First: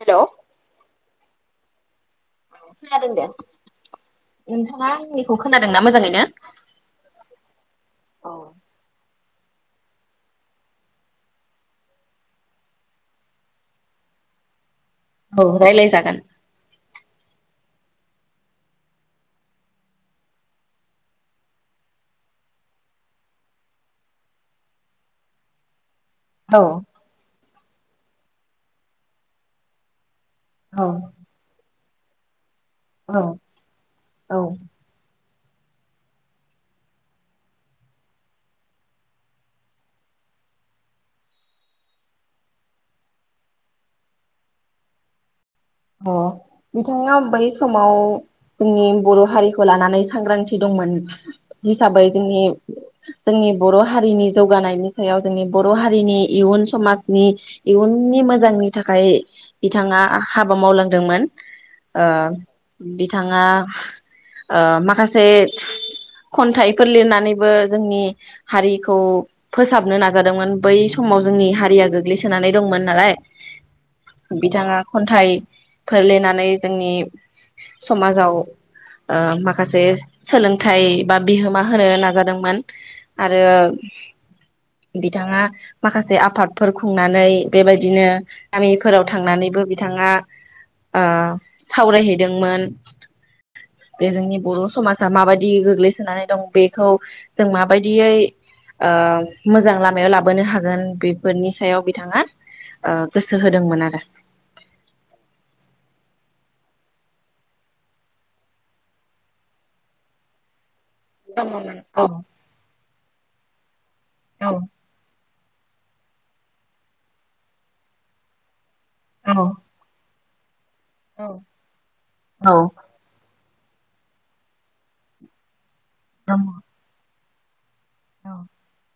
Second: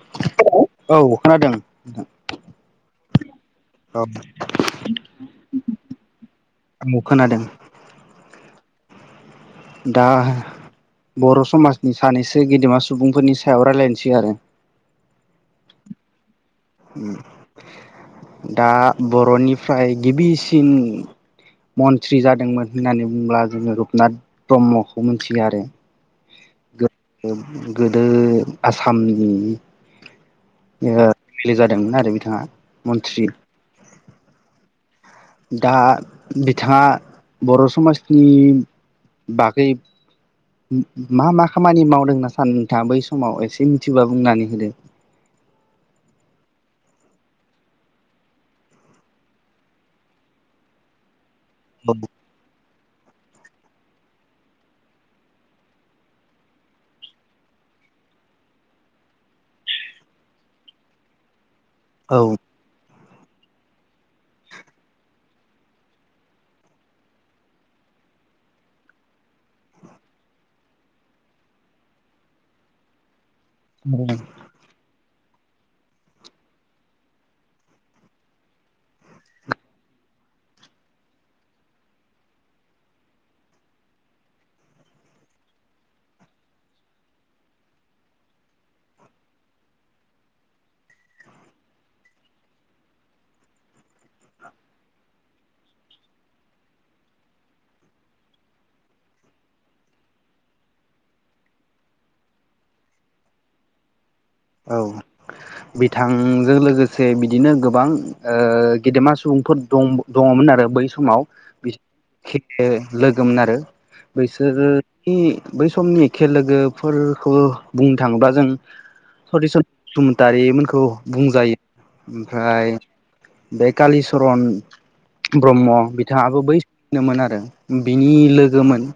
Hello औ खोनादों [inaudible] खोनादों दा नोंथाङा आंनिखौ खोनादोंना मोजाङैनो आं खोनादों औ दा बर' समाजनि सानैसो गेदेमा सुबुंफोरनि सायाव रायज्लायनोसै आरो औ रायलायजागोन दा बर'निफ्राय गिबिसिन मन्त्रि जादोंमोन होननानै बुंङोब्ला जोङो रुपनाथ ब्रह्मखौ मिथियो आरो औ [inaudible] गोदो आसामनि औ ले जादोंमोन आरो बिथाङा। औ मन्त्रि। औ दा बिथाङा बर' समाजनि बागै मा मा खामानि मावदों होनना सार नोंथाङा बै समाव एसे मिथिबा बुंनानै होदो। अ बिथाङा बै समाव जोंनि बर' हारिखौ लानानै सांग्रांथि दंमोन। जि साबायदिनि जोंनि बर' हारिनि जौगानायनि सायाव जोंनि बर' हारिनि इयुन समाजनि इयुननि मोजांनि थाखाय बिथाङा हाबा मावलांदोंमोन। ओ औ बि बिथाङा माखासे खन्थाइफोर लिरनानैबो जोंनि हारिखौ फोसाबनो नाजादोंमोन बै समाव जोंनि हारिया गोग्लैसोनानै दंमोन नालाय। औ थाइ फोर लिरनानै जोंनि समाजाव माखासे सोलोंथाइ बा बिहोमा होनो नाजादोंमोन आरो बिथाङा माखासे आफादफोर खुंनानै बेबायदिनो गामिफोराव थांनानैबो बिथाङा सावरायहैदोंमोन बे जोंनि बर' समाजा माबायदि गोग्लैसोनानै दं बेखौ जों माबायदियै मोजां लामायाव लाबोनो हागोन बेफोरनि सायाव बिथाङा गोसो होदोंमोन आरो। औ बिथांजों लोगोसे बिदिनो गोबां गेदेमा सुबुंफोर दं दङमोन आरो बै सम। समाव बि औ लोगोन आरो औ बैसोरनि। बै समनि खे लोगोफोरखौ बुंनो थाङोब्ला जों औ स स दारि मोनखौ औ औ बुंजायो ओमफ्राय बे कालिचरन ब्रह्म। औ बिथाङाबो बै सिनोमोन आरो। बिनि लोगोमोन।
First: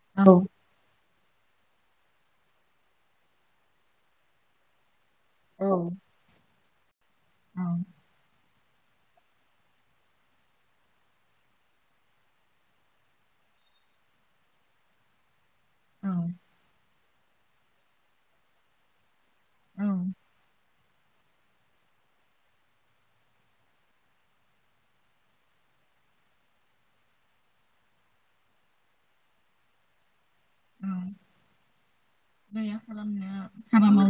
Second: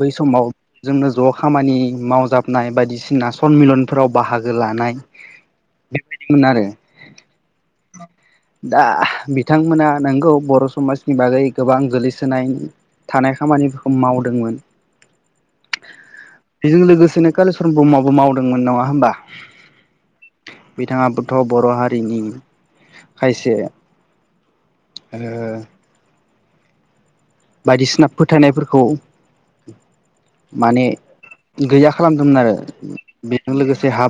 बै समाव जोंनो ज' खामानि मावजाबनाय बायदिसिना सनमिलनफोराव बाहागो लानाय बेबायदिमोन आरो। औ दा बिथांमोना नोंगौ बर' समाजनि बागै गोबां गोलैसोनाय थानाय खामानिफोरखौ मावदोंमोन। बेजों लोगोसे दिनो कालिचरन ब्रह्मआबो मावदोंमोन नङा होनोमबा? औ बिथाङाबथ बर' हारिनि खायसे ओ बायदिसिना फोथायनायफोरखौ माने गैया खालामदोंमोन आरो बेजों लोगोसे हा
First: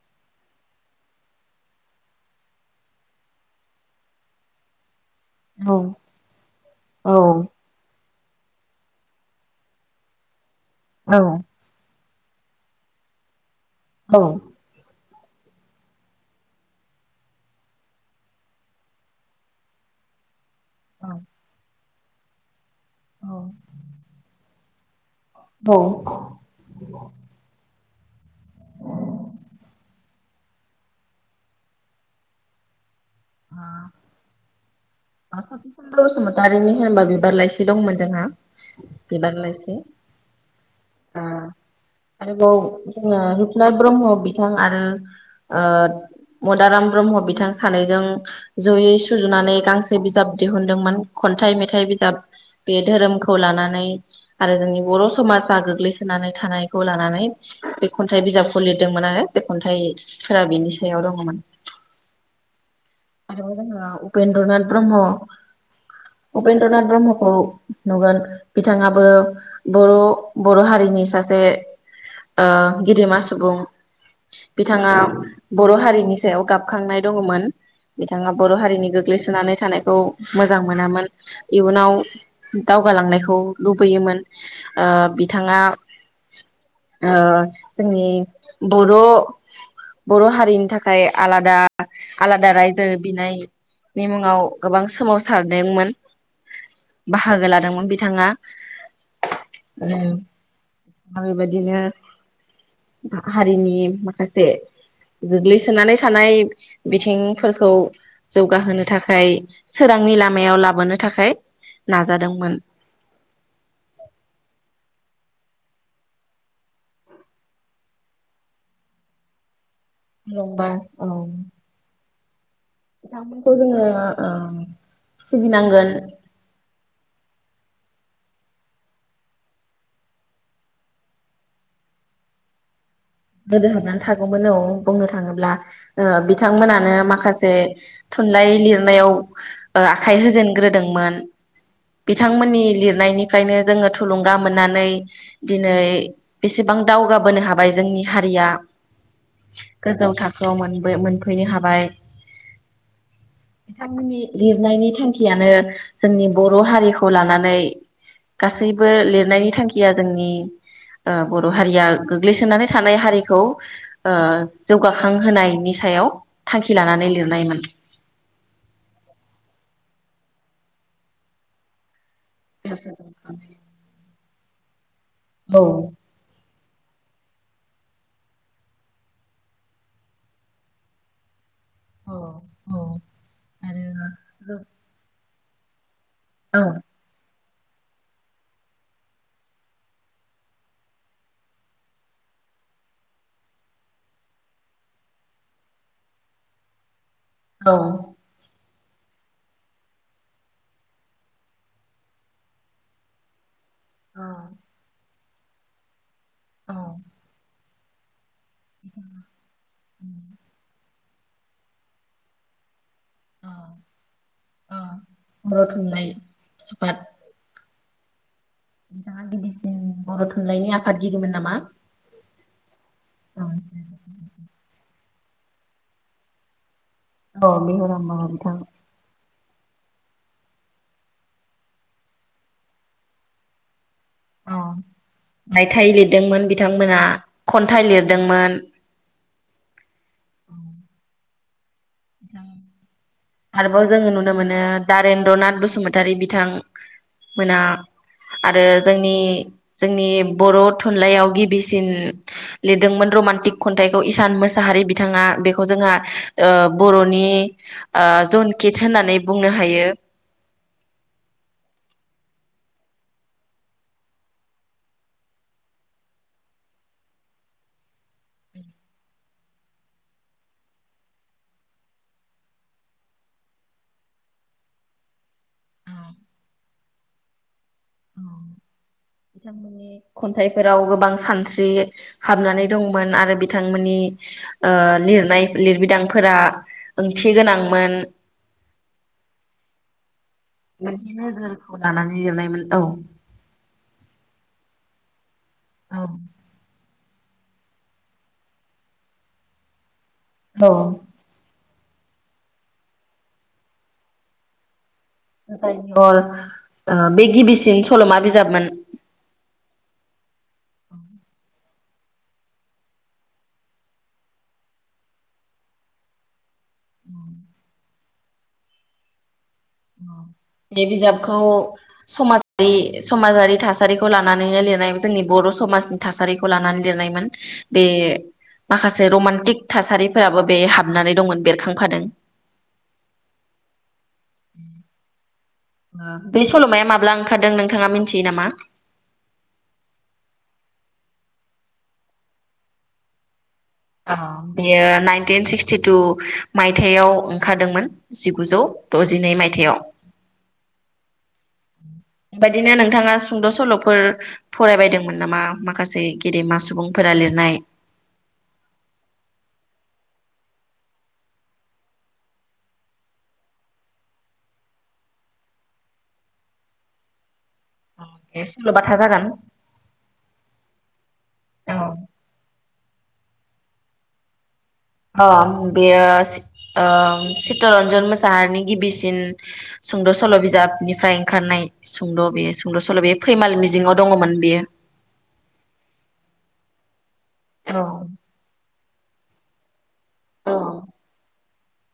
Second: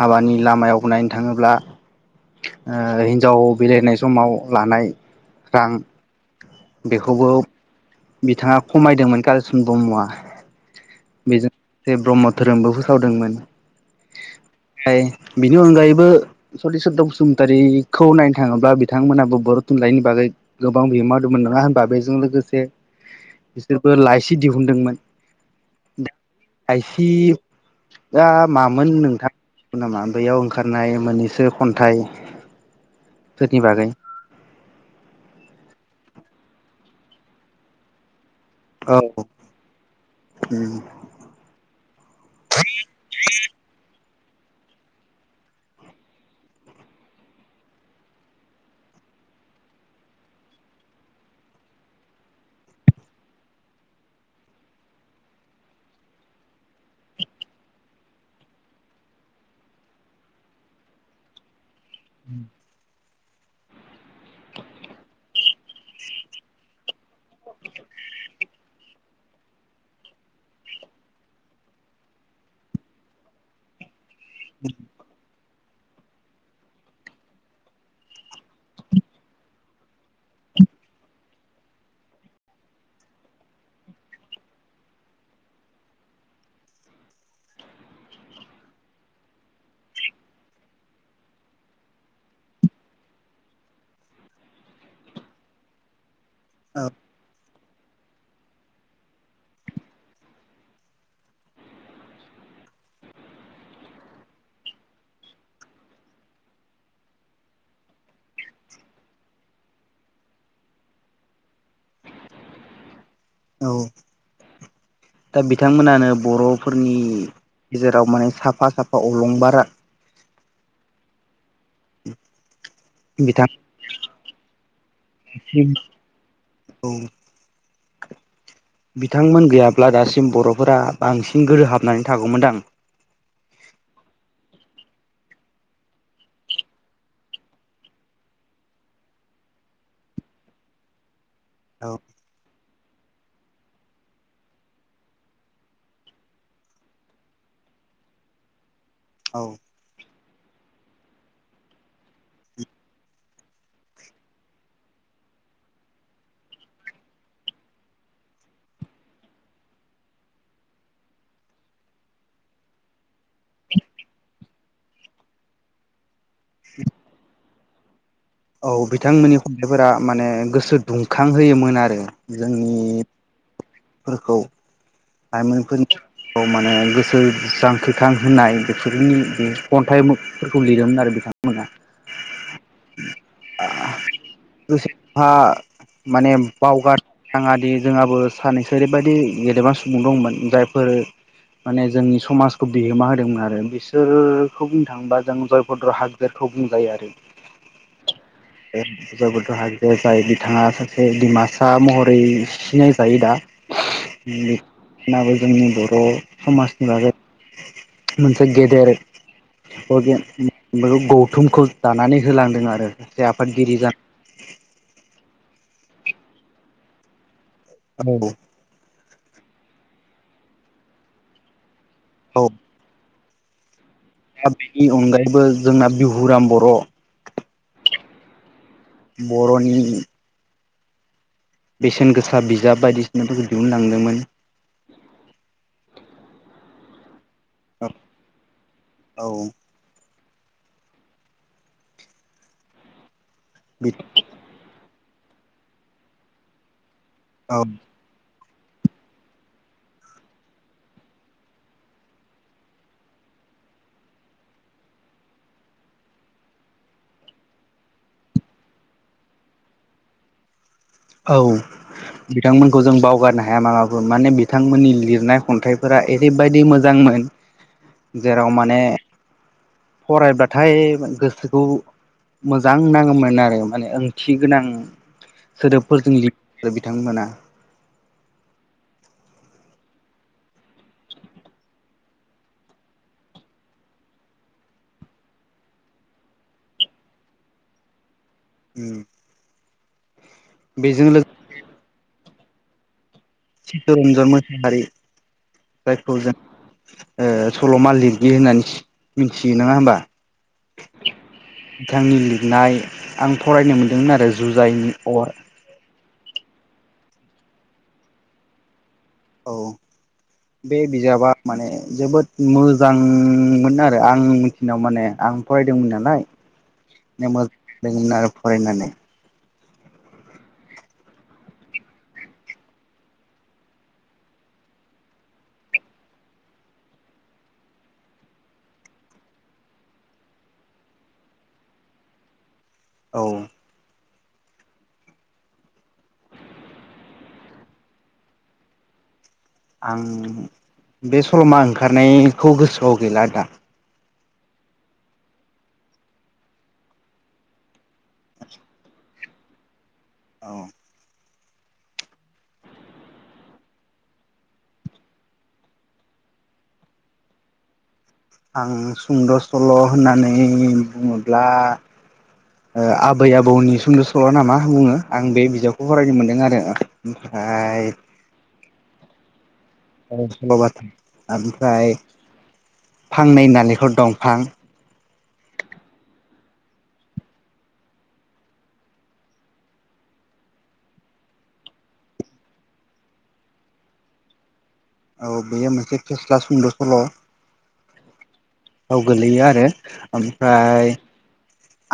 हाबानि लामायाव नायनो थाङोब्ला हिन्जाव बिलायनाय समाव लानाय रां बेखौबो बिथाङा खमायदोंमोन कलिचन ब्रह्मआ बेनो ब्रह्म धोरोमबो फोसावदोंमोन औ ओमफ्राय बिनि अनगायैबो सतिचन्द्र बसुमतारीखौ नायनो थाङोब्ला बिथांमोनाबो बर' थुनलाइनि बागै गोबां बिहोमा दंमोन नङा होनोमबा बे जों लोगोसे बिसोर लाायसि दिहुनदोंमोन औ से [unintelligible] दा मामोन नोंथां नामा बैयाव ओंखारनाय मोननैसो खन्थाइ म स सम [unintelligible] बारिनि होनबा बिबार लाइसि दंमोन जोंहा औ बिबार लाइस ओ आरोबाव जोंना रुपनाथ ब्रह्म बिथां आरो मदाराम ब्रह्म बिथां सानैजों जयै सुजुनानै गांसे बिजाब दिहुनदोंमोन खन्थाइ मेथाइ बिजाब बे धोरोमखौ लानानै आरो जोंनि बर' समाजा गोग्लैसोनानै थानायखौ लानानै बे खन्थाइ बिजाबखौ लिरदोंमोन आरो बे खन्थाइफोरा बेनि सायाव दङमोन उ [inaudible] आ [unintelligible] उपेन्द्रनाथ ब्रह्म उपेन्द्रनाथ ब्रह्म खौ नुगोन बिथाङाबो बर' बर' हारिनि सासे गेदेमा सुबुं बिथाङा बर' हारिनि सायाव गाबखांनाय दङमोन बिथाङा बर' हारिनि गोग्लैसोनानै थानायखौ मोजां मोनामोन इयुनाव दावगालांनायखौ लुबैयोमोन ओ बिथाङा ओ जोंनि बर' बर' हारिनि थाखाय आलादा आलादा रायजो गोदो बिनायनि मुङाव गोबां सोमावसारदोंमोन औ बाहागो लादोंमोन बि बिथाङा बिथाङा बेबायदिनो हारिनि माखासे गोग्लैसोनानै थानाय बिथिं फोरखौ जौगाहोनो थाखाय सोरांनि लामायाव लाबोनो थाखाय नाजादोंमोन औ दा बिथांमोनानो बर'फोरनि गेजेराव माने साफा साफा अलंबारा नबा औ [inaudible] बिथां दामोनखौ जोङो सिबिंनि नांगोन औ बिथांमोन गैयाब्ला दासिम बर'फोरा बांसिन गोहो हाबनानै थागौमोनदां गोदो हाबनानै थागौमोन औ बुंनो थाङोब्ला बिथांमोनानो माखासे थुनलाइ लिरनायाव आखाइ होजेनग्रोदोंमोन औ बिथांमोननि लिर निफ्रायनो जोङो थुलुंगा मोननानै दिनै बेसेबां दावगाबोनो हाबाय जोंनि हारिया औ गोजौ थाखो बाव मोनब्रै-मोनफैनो हाबाय बिथांमोननि लिरनायनि थांखियानो जोंनि बर' हारिखौ लानानै गासैबो लिरनायनि थांखिया जोंनि ओं बर' हारिया गोग्लैसोनानै थानाय हारिखौ ओ जौगाखां होनायनि सायाव। थांखि लानानै लिरनायमोन। औ बिथांमोननि खन्थाइफोरा माने गोसो दुंखां होयोमोन आरो। [inaudible] फोरखौ लाइमोनफोरनि [unintelligible] माने गोसो जांख्रिखां होनाय बेफोरनि बे खन्थाइफोरखौ लिरोमोन आरो बिथांमोन मोना [unintelligible] माने बावगार नाङादि जोंहाबो सानैनैसो ओरैबायदि गेलेदेमा सुबु सुबुं दंमोन जायफोर माने जोंनि समाजखौ बिहोमा होदोंमोन आरो बिसोरखौ बुंनो थाङोबा जों जयभद्र हागजेरखौ बुंजायो आरो। औ जयभद्र हागजेर जाय बिथाङा सासे डिमासा महरै सिनाय जायो दा। [unintelligible] मोनाबो जोंनि बर' समाजनि बागै मोनसे गेदेर [unintelligible] गौथुमखौ दानानै होलांदों आरो सासे आफादगिरि जान [unintelligible] औ बिथाङा गिबिसिन बर' थुनलाइनि आफादगिरिमोन नामा? औ। ओं दा बेनि अनगायैबो जोंना बिहुराम बर' औ बिहुराम बर' बिथां बर'नि बेसेन गोसा बिजाब बायदिसिनाफोरखौ दिहुनलांदोंमोन। औ रायथाइ लिरदोंमोन बिथांमोना खन्थाइ लिरदोंमोन औ [inaudible] आरोबाव जोङो नुनो मोनो दारेन्द्रनाथ बसुमतारि बिथां मोना आरो जोंनि जोंनि बर' थुनलाइयाव गिबिसिन लिरदोंमोन रमान्टिक खन्थाइखौ इसान मोसाहारि बिथाङा बेखौ जोंहा ओ बर'नि जनकोत्स होननानै बुंनो हायो। औ बिथांमोनखौ जों बावगारनो हाया माबाफोर माने बिथांमोननि लिरनाय खन्थाइफोरा ओरैबायदि मोजांमोन, जेराव माने फरायब्लाथाय गोसोखौ मोजां नाङोमोन आरो माने ओंथि गोनां। सोदोबफोरजों लि [unintelligible] आरो बिथांमोना। औ बिथांमोननि खन्थाइफोराव गोबां सानस्रि हाबनानै दंमोन आरो बिथांमोननि ओ लिरनाय लिरबिदांफोरा ओंथि गोनांमोन। उम। बेजों बिदि लोगोसे नोजोरखौ लानानै लिरनायमोन औ। चीतरन्जन मोसाहारि। जायखौ जों ओ सल'मा लिरगिरि होननानै सि मिथियो नङा होमबा? औ। बिथांनि लिरनाय आं फरायनो मोनदोंमोन आरो जुजाइनि अर। अ बे गिबिसिन सल'मा बिजाबमोन। औ बे बिजाबा माने जोबोद मोजांमोन आरो आं मिथिनायाव माने आं फरायदोंमोन नालाय मे [unintelligible] मोजां जादोंमोन आरो फरायनानै। बे बिजाबखौ समाजारि समाजारि थासारिखौ लानानैनो लिरनाय जोंनि बर' समाजनि थासारिखौ लानानै लिरनायमोन बे माखासे रमान्टिक थासारिफोराबो बे हाबनानै दंमोन बेरखांफादों। औ। [inaudible] ओ बे सल'माया माब्ला ओंखारदों नोंथाङा मिथियो नामा? आं बे सल'मा ओंखारनायखौ गोसोआव गैला दा। औ बेयो नाइनटिन सिक्सटिटु मायथाइयाव ओंखारदोंमोन। जिगुजौ डज जिनै मायथाइयाव। औ। बेबायदिनो नोंथाङा सुंद' सल'फोर फरायबायदोंमोन नामा? माखासे गेदेमा सुबुंफोरा लिरनाय। आं सुंद' सल' होननानै बुङोब्ला ओ आबै आबौनि सुंद' सल' ना मा बुङो आं बे बिजाबखौ फरायनो मोनदों आरो। ओ बे सल'बाथा जागोन। सल'बाथा आमफ्राय फांनै नालेंखर दंफां अ बेयो ओ चित्तरन्जन मोसाहारिनि गिबिसिन सुंद' सल' बिजाबनिफ्राय ओंखारनाय सुंद' बे सुंद' सल' बेयो फैमाल मिजिङाव दङमोन बेयो। औ बेयो मोनसे फेस्ला सुंद' सल'। औ गोलैयो आरो ओमफ्राय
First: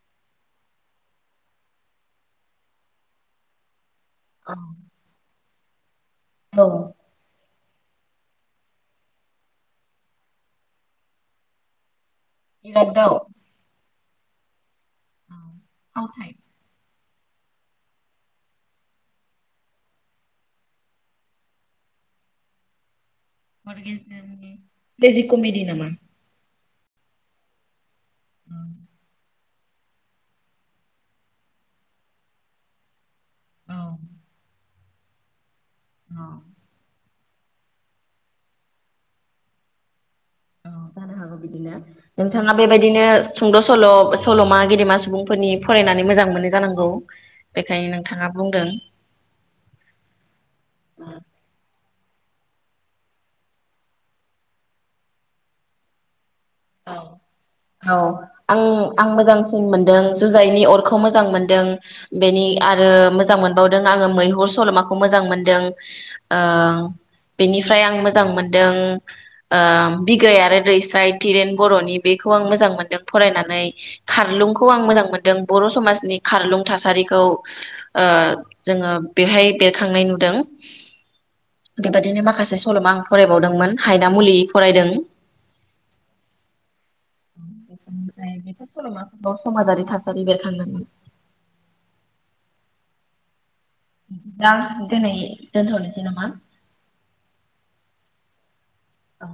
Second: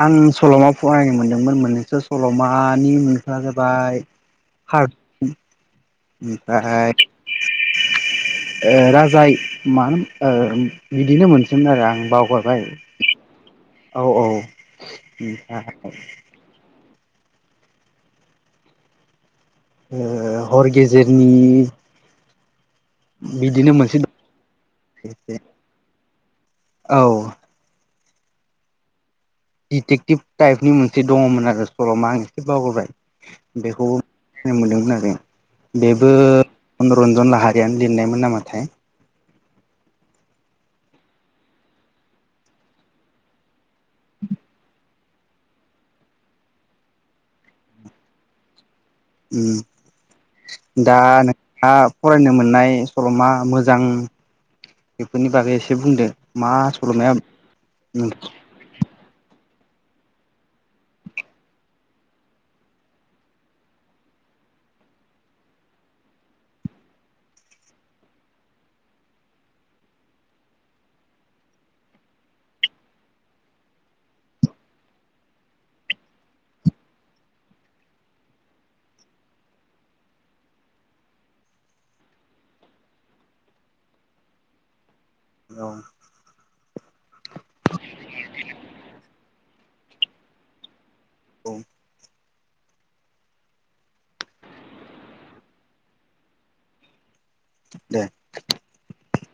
आं सल'मा फरायनो मोनदोंमोन मोननैसो सल'मानि मुंआ जाबाय [unintelligible] ओमफाय ओ राजा इ मा बिदिनो मोनसोमोन आरो आं बाव इरागदाव औ औ। [unintelligible] ओ हर गेजेरनि बिदिनो हर मोनसे गेजेरनि ट्रेजि कमिदि नामा औ [inaudible] दिटेक्टिभ टाइपनि मोनसे दङमोन आरो सल'मा आं एसे बावगारबाय बेखौबो मिथिनो मोनदोंमोन आरो बेबो मनरन्जन लाह हारियानो लिरनायमोन नामाथाय औ जानो हागौ बिदिनो नोंथाङा बेबायदिनो सुंद' सल'बा सल'मा गेदेमा सु बुंफोरनि फरायनानै मोजां मोनो जानांगौ बेखायनो नोंथाङा बुंदों ओम दा नोंहा फरायनो मोननाय सल'मा मोजां बेफोरनि बागै एसे बुंदो मा सल'माया औ-औ आं-आं मोजांसि सिन मोनदों जुजाइनि अरखौ मोजां मोनदों बेनि आरो मोजां मोनबावदों आङो मैहुर सल'माखौ मोजां मोनदों ओ बेनिफ्राय आं मोजां मोनदों ओ बिग्राय आरो दैस्राइ तिरेन बर'नि बेखौ आं मोजां मोनदों फरायनानै खारलुंखौ आं मोजां मोनदों बर' समाजनि खारलुं थासारिखौ ओ जोङो बेहाय बेरखांनाय नुदों बेबादिनो माखासे सल'मा आं फरायबावदोंमोन हायना मुलि फरायदों औ ओमफ्राय बेफोर सल'माफोराव समाजारि थासारि बेरखांदोंमोन औ दा दिनै दोनथ'नोसै नामा दे औ